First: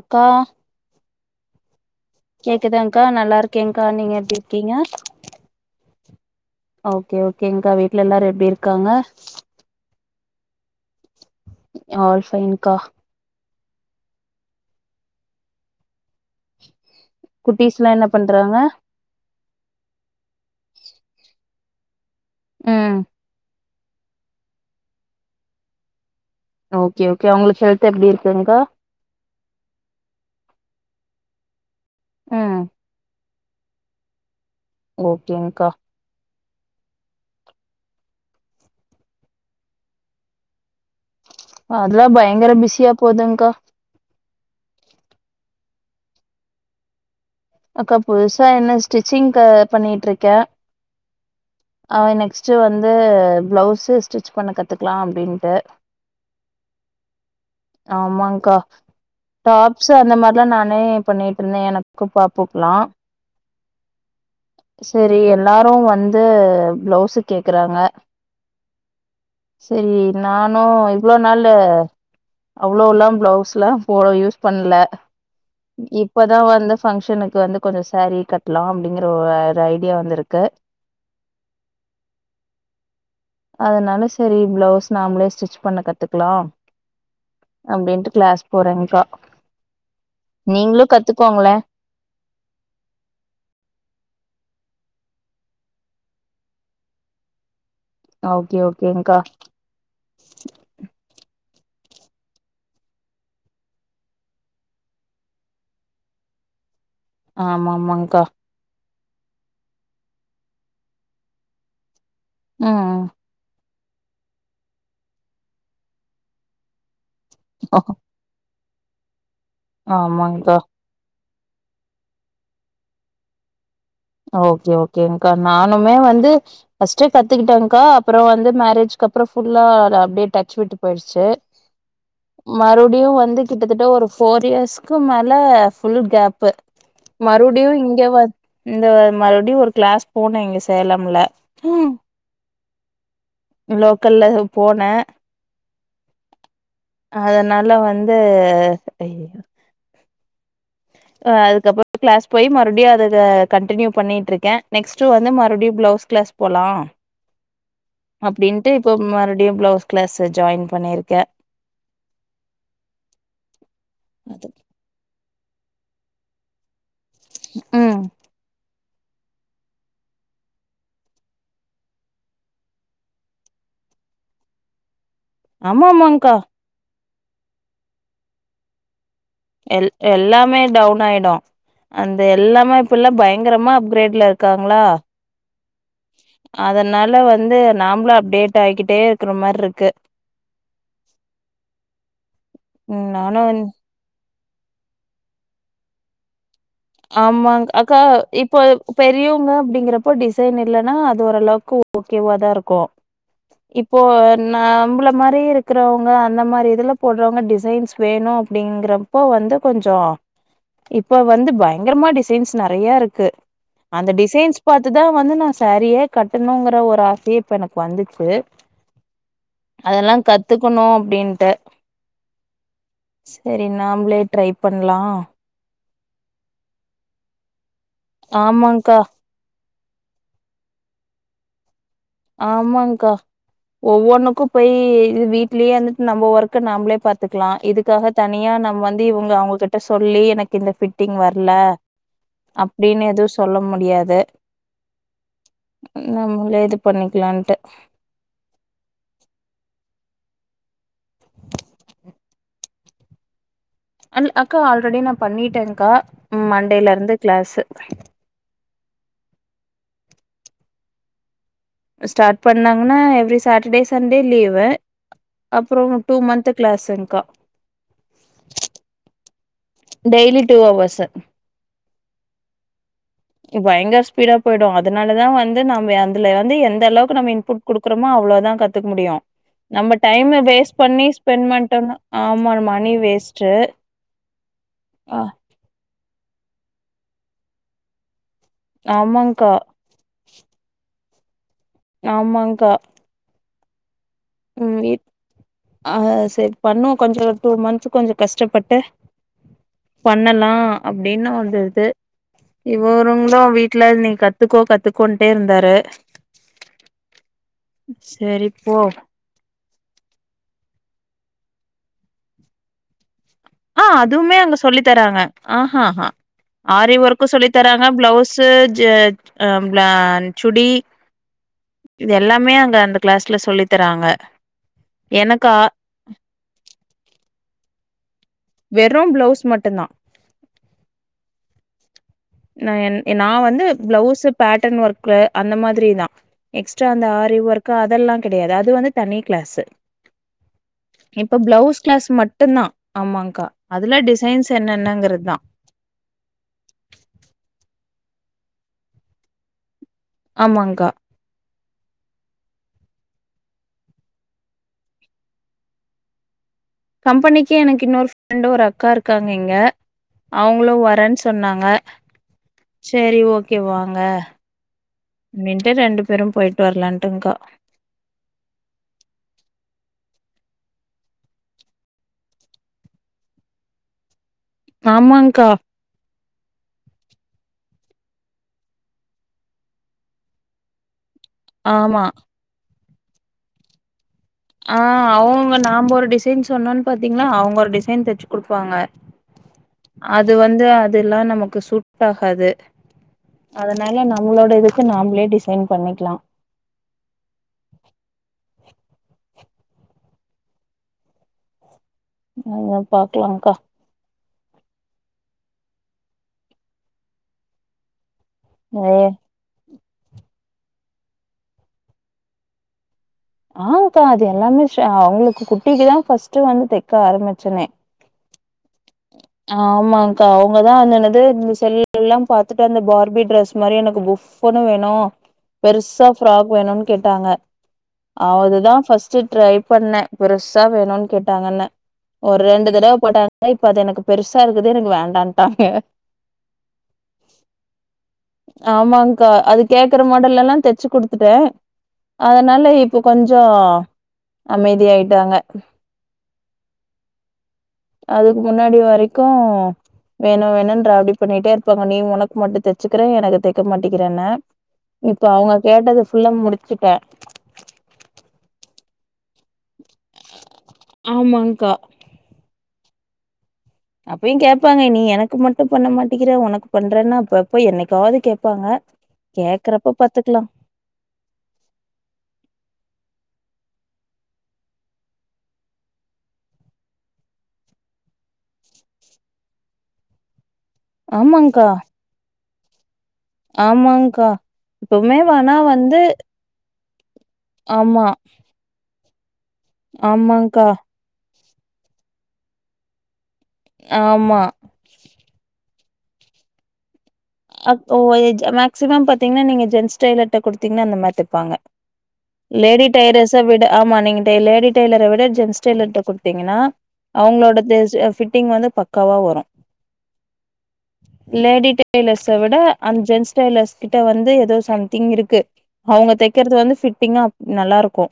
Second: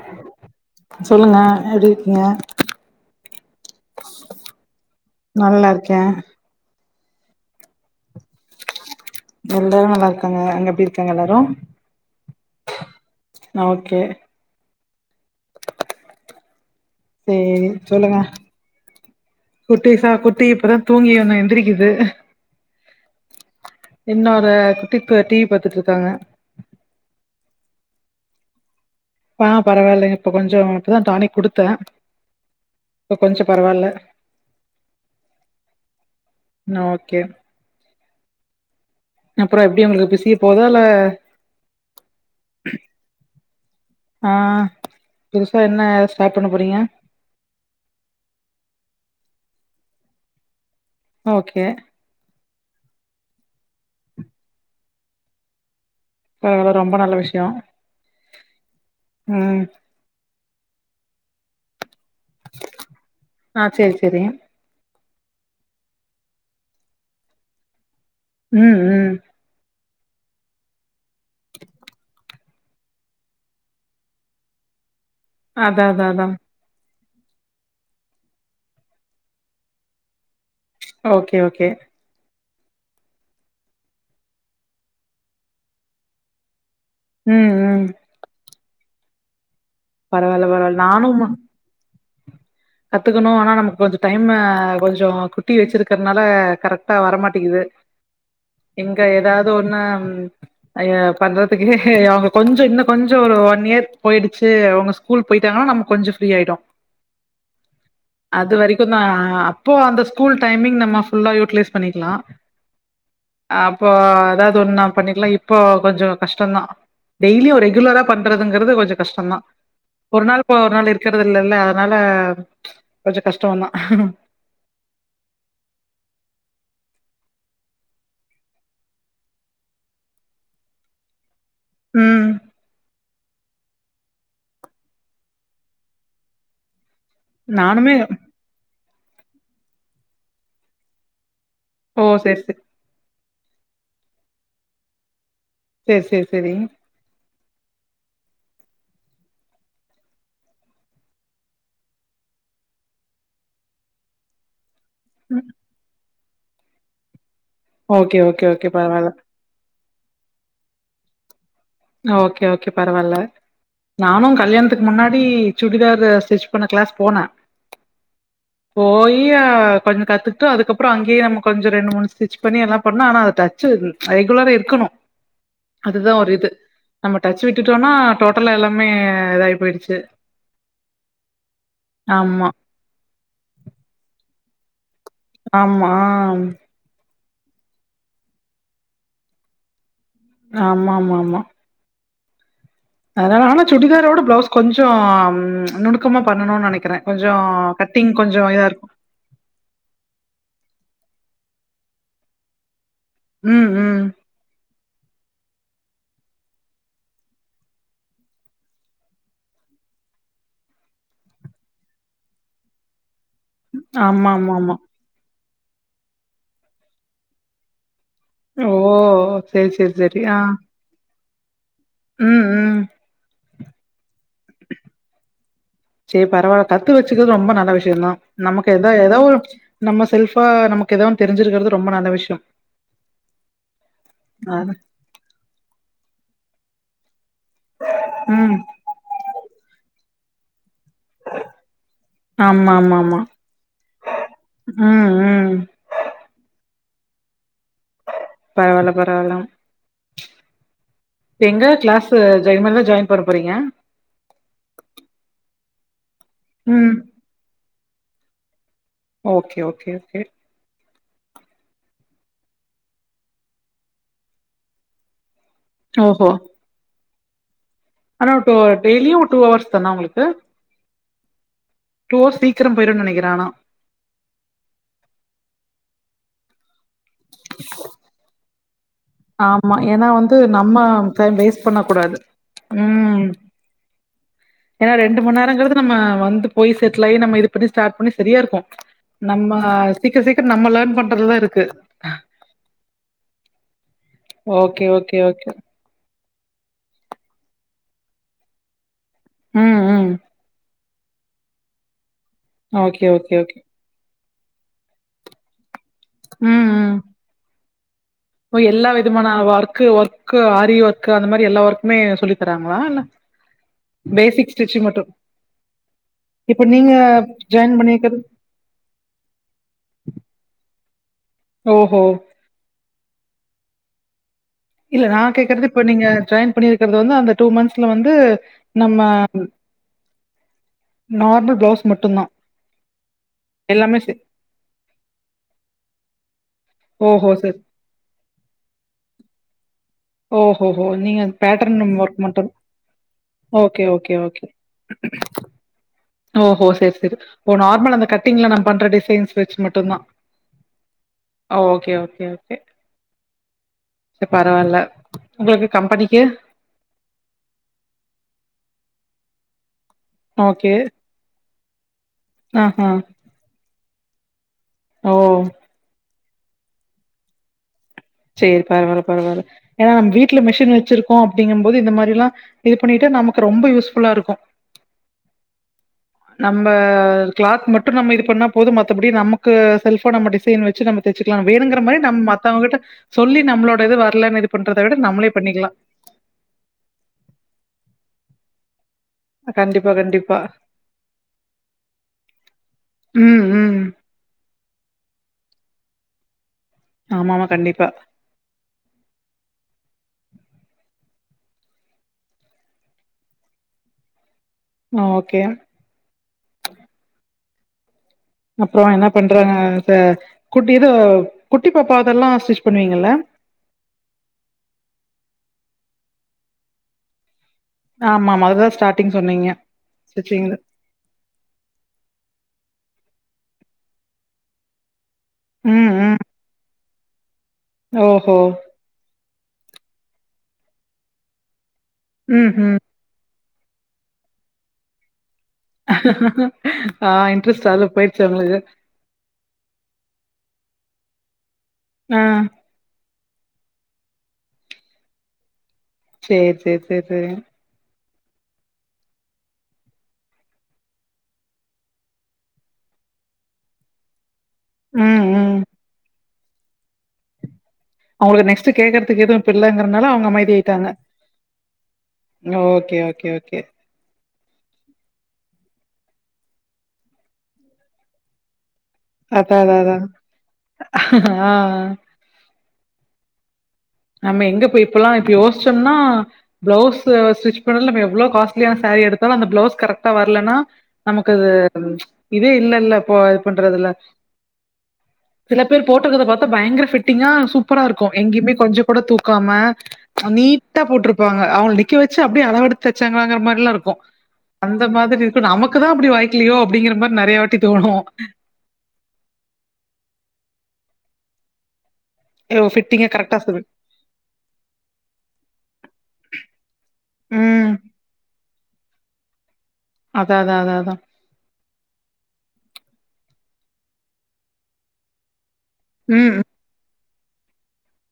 அக்கா சொல்லுங்க எப்டி இருக்கீங்க கேக்குதாங்க்கா நல்லா இருக்கேன்கா நீங்க எப்டிருக்கீங்க நல்லா இருக்கே ஓகே ஓகேங்கா வீட்டுல எல்லாரும் எப்டி இருக்காங்க எல்லாரு நல்லா அங்க எப்டிருக் ஆல் பைன்க்கா ஓகே சேரி குட்டீஸ்லா என்ன சொல்லுங்க பண்றாங்க குட்டிசா குட்டி இப்பதா தூங்கி ஒன்னு எந்திரிக்குது [unintelligible] இன்னொரு குட்டிப்பு டிவி பாத்துட்டு இருக்காங்க ஓகே ஓகே அவங்களுக்கு ஹெல்த் எப்டி இருக்குங்கா பா பரவாயில்லை இப்ப கொஞ்சம் இப்பதா டானிக் குடுத்தே ம் கொஞ்ச பரவால்ல ஓகேங்கா ஓகே அப்றம் எப்டி ஒங்களுக்கு பிசிய போதா இல்ல அதுலாம் பயங்கர பிஸியா போதுங்கா ஆ புதுசா என்ன ஸ்டாட் பண்ண போறீங்க அக்கா புதுசா என்ன ஸ்டிச்சிங்க்க பண்ணிட்ருக்கே ஓகே ச்சு வந்து பிளவுஸ்சு ஸ்டிட்ச் பண்ண கத்துக்கலா அப்டின்ட்டு பரவால்ல ரொம்ப நல்ல விஷயோ ஆமாங்கா ம் டாப்ஸ் அந்த மார் தான் நானே பண்ணிட்டுருந்தேன் எனக்கு பாப்புக்குலா ஆ செரி செரி செரி எல்லாரும் வந்து பிளவ்சு கேக்குறாங்க ம் ம் சரி நானு இவ்ளோ நாள்ளு அவ்ளோ எல்லா ப்ளவுஸ்லா போ யூஸ் பண்ல அதா அதா அதா இப்பதா வந்து பங்க்ஷனுக்கு வந்து கொஞ்ச சாரீ கட்டலாம் அப்டிங்கற வேர ஐடியாலா இருக்கே ஓகே ஓகே அதனால சரி ப்ளவுஸ் நாமளே ஸ்டிச் பண்ண கத்துக்கலாம் ம் ம் அப்டின்டு கிளாஸ் போறேங்கா பரவால்ல நீங்ளு கத்துக்கோங்களே கத்துக்கனு ஆனா நமக்கு கொஞ்சோ டைம்மு கொஞ்சோ குட்டி வச்சிருக்றனால கரெட்டா வர மாட்டேக்கிது ஓகே இங்க ஓகேங்க்கா ஏதாவது ஒண்ணு அய்ய பண்ற அவுங்க கொஞ்சோ இன்னு கொஞ்சோ ஒரு ஒன் இயர் போயிடுச்சு அவுங்க ஸ்கூல் போயிட்டாங்னா நம்ம கொஞ்சோ ஃப்ரீயாயிடு ஆமா ஆமாங்கா புர்னா அப்போ அந்த ஸ்கூல் டைமிங் நம்ம ஃபுல்லா யூட்டிலைஸ் பண்ணிக்லா ம் ம் அப்போ ஏதாவது ஒன் நா பண்ணிக்லா இப்போ கொஞ்சோ கஷ்டோதா டெய்லி ஒரு ரெகுலரா பண்றதுங்கிறது கொஞ்சோ கஷ்டோ தா ஒரு நாள் ஆமாங்க்கா கோ ஒரு நாள் இருக்க இல்லல்ல அதனால கொஞ்சோ கஷ்டோ தா ஓகே ஓகேங் கா நானுமே வந்து ஃபஸ் ட்டு கத்துக்கிட்டேங்க்கா அப்றோ வந்து மேரேஜ்க் அப்றோ ஃபுல்லா அது அப்டே டச் விட்டு போயிருச்சு ம் மறுடியு வந் து கிட்டத் தட்ட ஒரு ஃபோர் இயர்ஸ்கு மேல ஃபுல் கேப்பு மறுடியு நானுமே இங்க வ இந்த மறுடியு ஒரு கிளாஸ் போனே இங்க சேலம்ல ஓ செரி செரி லோக்கல்ல போன சேர் சேர் சேரி அதனால வந்து அ அதுக்கப்றோ க்ளாஸ் போய் மறுடியு அதத கன்டினியூ பண்ணிட்ருக்கே நெக்ஸ்ட்டு வந்து மறுடியு ப்ளவுஸ் கிளாஸ் போலா ஓகே ஓகே ஓகே அப்டின்ட்டு இப்போ பரவால்ல மறுடியு ப்ளவுஸ் க்ளாஸு ஜாயின் பண்ணிருக்கே ஓகே ஓகே பரவால்ல நானு கல்யாண்த்துக்கு முன்னாடி சுடிதார் அது ஸ்டிச் பண்ண க்ளாஸ் ம் போயி அ கொஞ்ச கத்துக்ட்டு அதுக்கப்றோ அங்கேயே நம்ம கொஞ்ச ரெண்டு மூணு ஸ்டிச் பண்ணி எல்லா பண்ணு ஆனா அத தச்சு ரெகுலரா இருக்கனு ஆமா ஆமாங் கா நம்ம டச் விட்டுட்டோனா டோட்டலா எல்லாமே இதாயி எல் போயிடுச்சு எல்லாமே டவுன் ஆயிடு அந்த ஆமா எல்லாமே இப்பல்லா பயங்கரமா அப்க்ரேட்ல இருக் காங்ளா ஆமா வந்து நாம்பளு அப்டேட் ஆய்கிட்டேருக்கற மார்ருக்கு ஆமாமாமா ம் நானு அதால ஆனா சுடிதாரோட ப்ளவுஸ் கொஞ்சோ ம்ச் நுணுக்கமா பண்ணணு நெனைக் ஆமாங் அக்கா இப்போ பெரியவுங்க அப்டிங்கறப்ப டிசைன் எ இல்லனா அது ஓரளவுக்கு ஓகேவா தா இருக்கு ம் இப்போ ம் நம்பள மாரி இருக்கறவுங்க அந்த மாரி இதுல போட்றவுங்க டிசைன்ஸ் வேணு அப்டிங்றப்போ வந்து கொஞ்சோ இப்ப வந்து பய ங்கரமா டிசைன்ஸ் நெறையருக்கு அந்த டிசைன்ஸ் ஆமாமாமா. பாத்து தா வந்து நா சாரியே கட்டணுங்ற ஒரு ஆசையே இப்ப எனக்கு வந்துச் சு ஓ! சரி, சரி, அதெல்லா சரி. ஆ. கத்துக்குணு அப்டின்ட்டு ம் ம் செரி நாம்ளே ட்ரை பண்லா செர் பரவால்ல கத்து வச்சுக்கிறது ரொம்ப நல்ல விஷிய தா நமக்கு எந்த ஆமாங்க்கா ஏதோ ஒரு நம்ம செல்ஃபா நமக்கு ஏதோன் தெரிஞ்சிருக்கறது ஆமாங் கா ஒவ்வொன்னுக்கு போய் அது இது வீட்லயேந்துட்டு நம்ம ஒர்க் கு நாம்ளே பாத்துக்லா இதுக்காக தனியா ம். நம் வந்து இவுங்க அவுங்ககிட்ட சொல்லி எனக்கு இந்த ஃபிட் டிங் வர்ல அப்டினு ஆமாமாமா. எது சொல்ல முடியாது ம், ம். நம்மளே இது பண்ணிக்கலான்ட்டு பரவால்ல பரவால்ல இப்ப எங்க கிளாஸ் ஜயமாம் ஜாயின் பண்ண போறீங்க க்கா மண்டேல ம். இருந்து class okay okay okay start பண்ணாங்கன்னா எவ்ரி சாட்டர்டே சண்டே லீவு அப்புறம் டூ ஓஹோ! மந்த் கிளாஸுங்க்கா ஆனா டெய்லியும் டூ அவர்ஸ் தானா உங்களுக்கு daily two hours two hours சீக்கிரம் போயிரும்னு நெனைக்கிறேன் ஆனா. பயங்கர ஸ்பீடா போயிடு அதனாலதான் வந்து நம்ம அதுல வந்து எந்த அளவுக்கு நம்ம இன்புட் கொடுக்குறோமோ அவ்வளோதான் கத்துக்க முடியு ஆமா. நம்ம ஏன்னா டைம் வந்து நம்ம வேஸ்ட் பண்ணி டைம் ஸ்பெண்ட் வேஸ்ட் பண்ட்டோம்னா பண்ணக்கூடாது. ஆமா மணி ம். வேஸ்ட்டு ஏன்னா ஆ ரெண்டு மணிேரங்கிறது நம்ம வந்து போய் செட்ல ஆகி நம்ம இது பண்ணி ஸ்டார்ட் பண்ணி சரியா இருக்கும் ஆமாங்க்கா நம்ம சீக்கிர சீக்கரம் நம்ம லேர்ன் பண்றதுலதா இருக்கு ஆமாங்க்கா ம் ஓகே வீட் ஓகே ஓகே ஆ சரி பண்ணோ கொஞ்சம் டூ மந்த்ஸ்க கொஞ்சம் கஷ்டப்பட்டு ம், ம். பண்ணலா அப்படின்னு வந்துடுது ஓகே, ஓகே, இவ்வருங்களும் ஓகே. வீட்டல நீ கத் கத்துக்கோ கத்துக்கோன்டே இருந்தாரு ம் ம் சரிப்போ ஒர்கு ஒர்கு ஆரி ஒர்க் அந்த மாரி எல்லா ஒர்க்குமே சொல்லி தராங்களா இல்ல ஆ அதுவுமே பேசிக் அங்க சொல்லி ஸ்டிச்சிங் மட்டும். தராங்க ஆஹ்ஹா இப்ப நீங்க ஆரி ஒர்க்க சொல்லி ஜாயின் தராங்க பண்ணியிருக்கிறது பிளவுஸ்ஸு ஆ சுடி ஓஹோ! இது எல்லாமே அங்க அந்த கிளாஸ்ல சொல்லி தராங்க இல்ல நான் எனக்கா கேக்குறது இப்ப நீங்க ஜாயின் பண்ணிருக்கிறது வந்து அந்த டூ மந்த்ஸ்ல வந்து நம்ம வெறும் பிளவுஸ் மட்டும் தான் நார்மல் பிளவுஸ் ந என் நான் வந்து எல்லாமே சே பிளவுஸ் பேட்டர்ன் ஒர்க்ல அந்த மாதிரிதான் எக்ஸ்ட்ரா அந்த ஓஹோ! ஆரி சரி. ஒர்க்கு அதெல்லா கிடையாது அது வந்து தனி கிளாஸு ஓஹோஹோ! நீங்க இப்ப பிளவுஸ் பேட்டர்ன் கிளாஸ் ஒர்க் மட்டும் தான் ஆமாகா ஓகே அதுல ஓகே ஓகே டிசைன்ஸ் என்னன்ன ங்கிறது தா ஓஹோ செரி செரி ஓ நார்மல் அந்த கட்டிங்ல நா பண்ற டிசைன்ஸ் வச்சு மட்டும்தா ஆமங்கா ஓகே ஓகே ஓகே சரி பரவால்ல உங்களுக்கு கம்பெனிக்கு கம்பெனிக்கு எனக்கு இன்னொரு ஃப்ரெண்டு ஒரு அக்கா இருக்காங்க இங்க அவங்களு ஓகே. வரேன்னு சொன்னாங்க ஆஹா. சரி ஓகே வாங்க ஓ! ரெண்டே ரெண்டு பேரும் போயிட்டு வரலான்ட்டு்கா சேரி பரவால்ல பரவால்ல ஏன்னா நம்ம வீட்ல மிஷின் வச்சிருக்கோ அப்படிங்கும் போது இந்த மாதிரி எல்லா இது பண்ணிட்டு நமக்கு ரொம்ப யூஸ்ஃபுல்லா இருக்கு ஆமாங்கா நம்ம கிளாத் மட்டும் நம்ம இது பண்ணா போதும் மத்தபடி நமக்கு செல்போ நம்ம டிசைன் வச்சு நமக்கு தச்சுக்கலா வேணுங்க மாரி ஆமா நம்ம மத்தவங்ககிட்ட சொல்லி நம்மளோட இது வர ஆ அவுங்க நாம ஒரு டிசைன் சொன்னோன்னு பாத்தீங்கன்னா அவுங்க ஒரு டிசைன் தச்சு குடுப்பாங்க கண்டிப்பா, அது கண்டிப்பா. வந்து அதெல்லா நமக்கு சூட்டாகாது ம், ம். அதனால நம்மளோட இதுக்கு நாமளே டிசைன் பண்ணிக்கலா ஆமாமா கண்டிப்பா ஆ பாக்கலாங்கா ஆ ஓகே அப்புறம் ஏ என்ன பண்றாங்க த குட்டி இதோ குட்டிப் பாப்பா இதெல்லா ஸ்டிச் பண்ணுவீங்கல்ல ஆன்க்கா அது எல்லாமே அவுங்களுக்கு குட்டிக்குதான் ஃபஸ்ட்டு வந்து தக்க ஆரம்பிச்சதே ஆமாமா அதுதா ஸ்டார்டிங் சொன்னீங்க ஆமாக்கா ஸ்டிச்சிங்ல அவுங்கதான் அந்தனது இந்த செல்ல எல்லா பாத்துட்டு அந்த பார்பி ட்ரெஸ் மாரி எனக்கு புஃப்ன்னு வேணு ம் பெருசா ம் ப்ஃராக் வேணுனு கேட்டாங்க ஓஹோ அதுதான் ஃபர்ஸ்ட்டு ட்ரை பண்ணே பெருசா வேணும்ன்னு கேட்டாங்கன்னு ஒரு ம் ரெண்டு ம் தடவ போட்டாங்க இப்ப அது எனக்கு பெருசா இருக்குது எனக்கு வேண்டான்ட்டாங்க ஆ இன்ட்ரெஸ்ட் அதுல போயிருச்சு உங்களுக்கு ஆமான்க்கா அது கேக்ற மாடல்ல எல்லா தச்சுக் கொடுத்து கொடுத்துட்டே ஆ அதனால இப்ப கொஞ்ச அமைதியாயிட்டாங்க சேரி சேரி சரி சரி அதுக்கு முன்னாடி வரைக்கு வேணும் வேணும்ன்ற அப்டி பண்ணிட்டே இருப்பாங்க நீ உனக்கு மட்டும் தச்சுக்கற எனக்கு தக்க மாட்டேக்கிறன இப்ப ம் அவங்க ம் கேட்டது ஃபுல்ல முடிச்சிட்டே அவுங்களுக்கு நெக்ஸ்ட் கேக்கறதுக்கு எதுவும் இல்லங் கிறதுனால அவுங்க அமைதி ஆயிட்டாங்க ஆமாங்க்கா ஓ ஓகே ஓகே ஓகே அப்யும் கேட்பாங்க நீ எனக்கு மட்டும் பண்ண மாட்டேங்கிற உனக்கு பண்றேன்னா அப்பப்ப எப்ப என்னைக்காவது கேட்பாங்க அத அத அதான் ஆ ஆ நம்ம எங்க போய் இப்பல்லா இப்ப யோசிச்சோம்னா பிளவுஸ் ஸ்டிச் பண்றது நம்ம எவ்ளோ காஸ்ட்லியான சாரீ எடுத்தாலு அந்த பிளவுஸ் கரெக்டா வரலனா நமக்கு அது ஆமாங்க்கா இதே இல்லல்ல இப்போ இது பண்றதுல்ல ஆமாங்க்கா இப்பவுமே வேணா சில பேர் வந்து போட்டுருக்கத பாத்தா பயங்கர ஃபிட்டிங்கா சூப்பரா இருக்கு ஆமா எங்கயுமே கொஞ்ச கூட தூக்காம ஆமாங்க்கா நீட்டா போட்ருப்பாங்க அவங்கள நிக்க வச்சு அப்டியே அளவு எடுத்து தைச்சாங்களான்னு அந்த மாரிலா இருக்கும் ஆமா அந்த மாதிரி இருக்கும் நமக்கு தான் அப்படி வாய்க்கலையோ அப்டிங்கிற மாரி நெறைய வாட்டி ஓ தோணு ஒ மேக்சிமம் பாத்தீங்கன்னா நீங்க ஜென்ஸ் டைலர் கிட்ட கொடுத்தீங்கன்னா அந்த மாரி தப்பாங்க ஐயோ லேடி ஃபிட்டிங்கா கரெக்டா டெய்லர்ஸ சொல்லு விடு ஆமா நீங்க லேடி டெய்லர விட ஜென்ஸ் டெய்லர்ட்ட கொடுத்தீங்கன்னா அவுங்களோட ம் தசு பிட்டிங் வந்து பக்காவா வரும் அதா அதா அதா அதான் ஸ் அ விட ஜெண்ட்ஸ் டைலர்ஸ் கிட்ட வந்து எதோ சம்திங் இருக்கு அவுங்க ம் தக்கிறது வந்து பிட் ஃபிட்டிங்கா நல்லாருக்கு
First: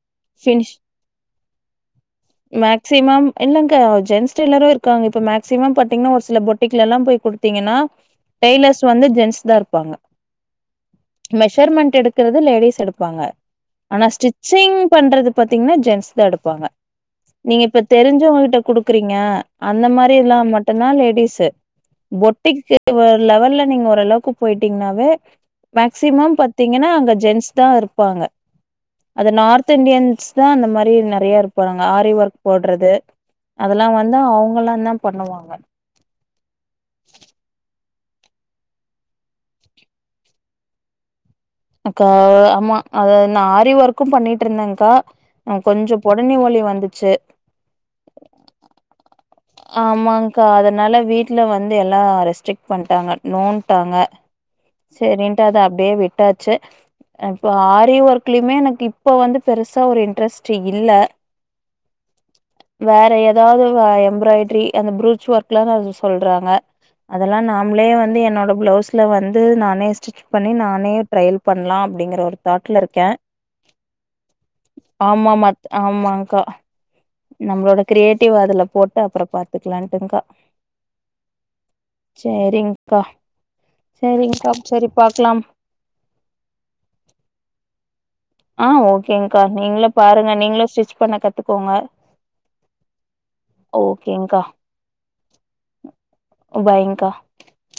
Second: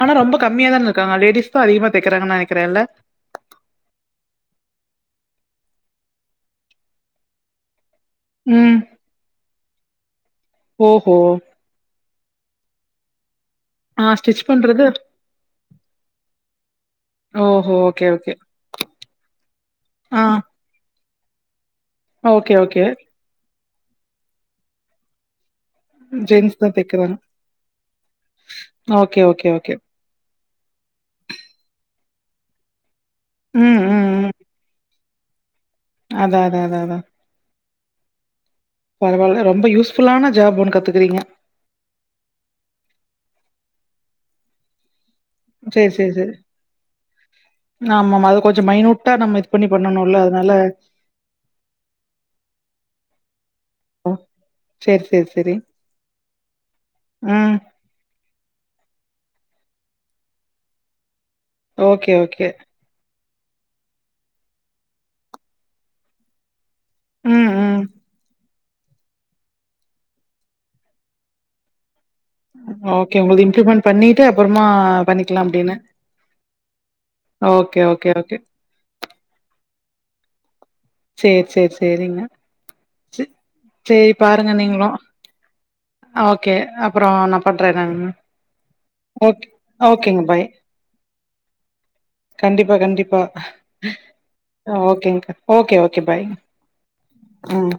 ஆனா ரொம்ப கம்மியா தான இருக்காங்க லேடிஸ் தா அதிகமா தைக்கிறாங்கன்னு [unintelligible] நெனைக்கிறேன்ல்ல மேக்சிமம் இல்லங்க ஜென்ஸ் டைலரு க்காங்க இப்ப மேக்சிமம் பாத்தீங்கன்னா ஒரு சில பொட்டிக்ல எல்லா போய் குடுத்தீங்கன்னா ம் டெய்லர்ஸ் வந்து ஜென்ஸ் தான் இருக் ப்பாங்க ஓஹோ மெஷர்மெண்ட் எடுக்றது லேடிஸ் எடுப்பாங்க ஆ ஆனா ஸ்டிச் ஸ்டிச்சிங் பண்றது பாத்தீங்கன்னா ஜென்ஸ் தான் எடுப்பாங்க நீங்க ஓஹோ இப்ப ஓகே ஓகே தெரிஞ்சவங்ககிட்ட குடுக்குறீங்க அந்த மாரி ஆ எல்லா மட்டும்தான் லேடிஸ் சரி ஓகே பொட்டிக்கு ஓகே ஒரு லெவல்ல நீங்க ஓரளவுக்கு போயிட்டீங்கன்னாவே மேக்சிமம் ஜென்ஸ் தா பாத்தீங்கன்னா அங்க தெக்கிறாங்க ஜென்ஸ் தான் இருப்பாங்க ஓகே அது ஓகே நார்த் ஓகே இண்டியன்ஸ் தான் அந்த மாதிரி நெறய இருப்பாங்க ஆரி ஒர்க் போடுறது ம் அதெல்லா வந்து அவுங்களாம் தான் பண்ணுவாங்க அதான் அதான் அதான் பரவால்ல ரொம்ப யூஸ்ஃபுல்லான ஜாப் ஒண்ணு கத்துக்றீங்க அக்கா ஆமா அத நான் ஆரி ஒர்க்கும் பண்ணிட்டு இருந்தேன்கா ஆ சேரி கொஞ்சம் சேரி சேரி பொடனி வலி வந்துச்சு ஆமாமா அது கொஞ்சோ மைனூட்டா நம்ம இது பண்ணி பண்ணணுல்ல ஆமாங்கா அதனால வீட்ல வந்து எல்லா ரெஸ்ட்ரிக்ட் பண்ணிட்டாங்க நோன்ட்டாங்க சேரி சேரி சரின்ட்டு சேரி அத அப்டியே விட்டாச்சு இப்ப ம் ஆரி ஒர்க்லயுமே எனக்கு இப்ப வந்து பெருசா ஒரு இன்ட்ரெஸ்ட் இல்ல ஓகே ஓகே வேற ஏதாவது எம்ப்ராய்டரி அந்த ப்ரூச் ஒர்க் எல்லா சொல்றாங்க அதெல்லா ம் ம் நாமளே வந்து என்னோட பிளவுஸ்ல வந்து நானே ஸ்டிச் பண்ணி நானே ட்ரரைல் பண்லா அப்படிங்கற ஒரு தாட்ல இருக்கே ஓகே உங்களது இம்ப்ளிமெண்ட் பண்ணிட்டு அப்புறமா ஆமா பண்ணிக்கலா அப்டின்னு ஆமாங்கா நம்மளோட ஓகே ஓகே கிரியேட்டிவ் ஓகே அதுல போட்டு அப்புறம் பாத்துக்கலான்ட்டு்கா செரி செரி சேரிங்க சரி சரிங்க்கா பாருங்க சரி நீங்களும் பாக்கலாம். ஓகே அப்புறம் நான் பண்றேங்க ஆ ஓகேங்க்கா நீங்கள பாருங்க பாய் நீங்களு ஸ்டிச் பண்ண கத்துக்கோங்க கண்டிப்பா கண்டிப்பா ஓகேங்க்கா. ஓகேங்கா ஓ கே ஓகே பாய் பாய்ங்க்கா. ம்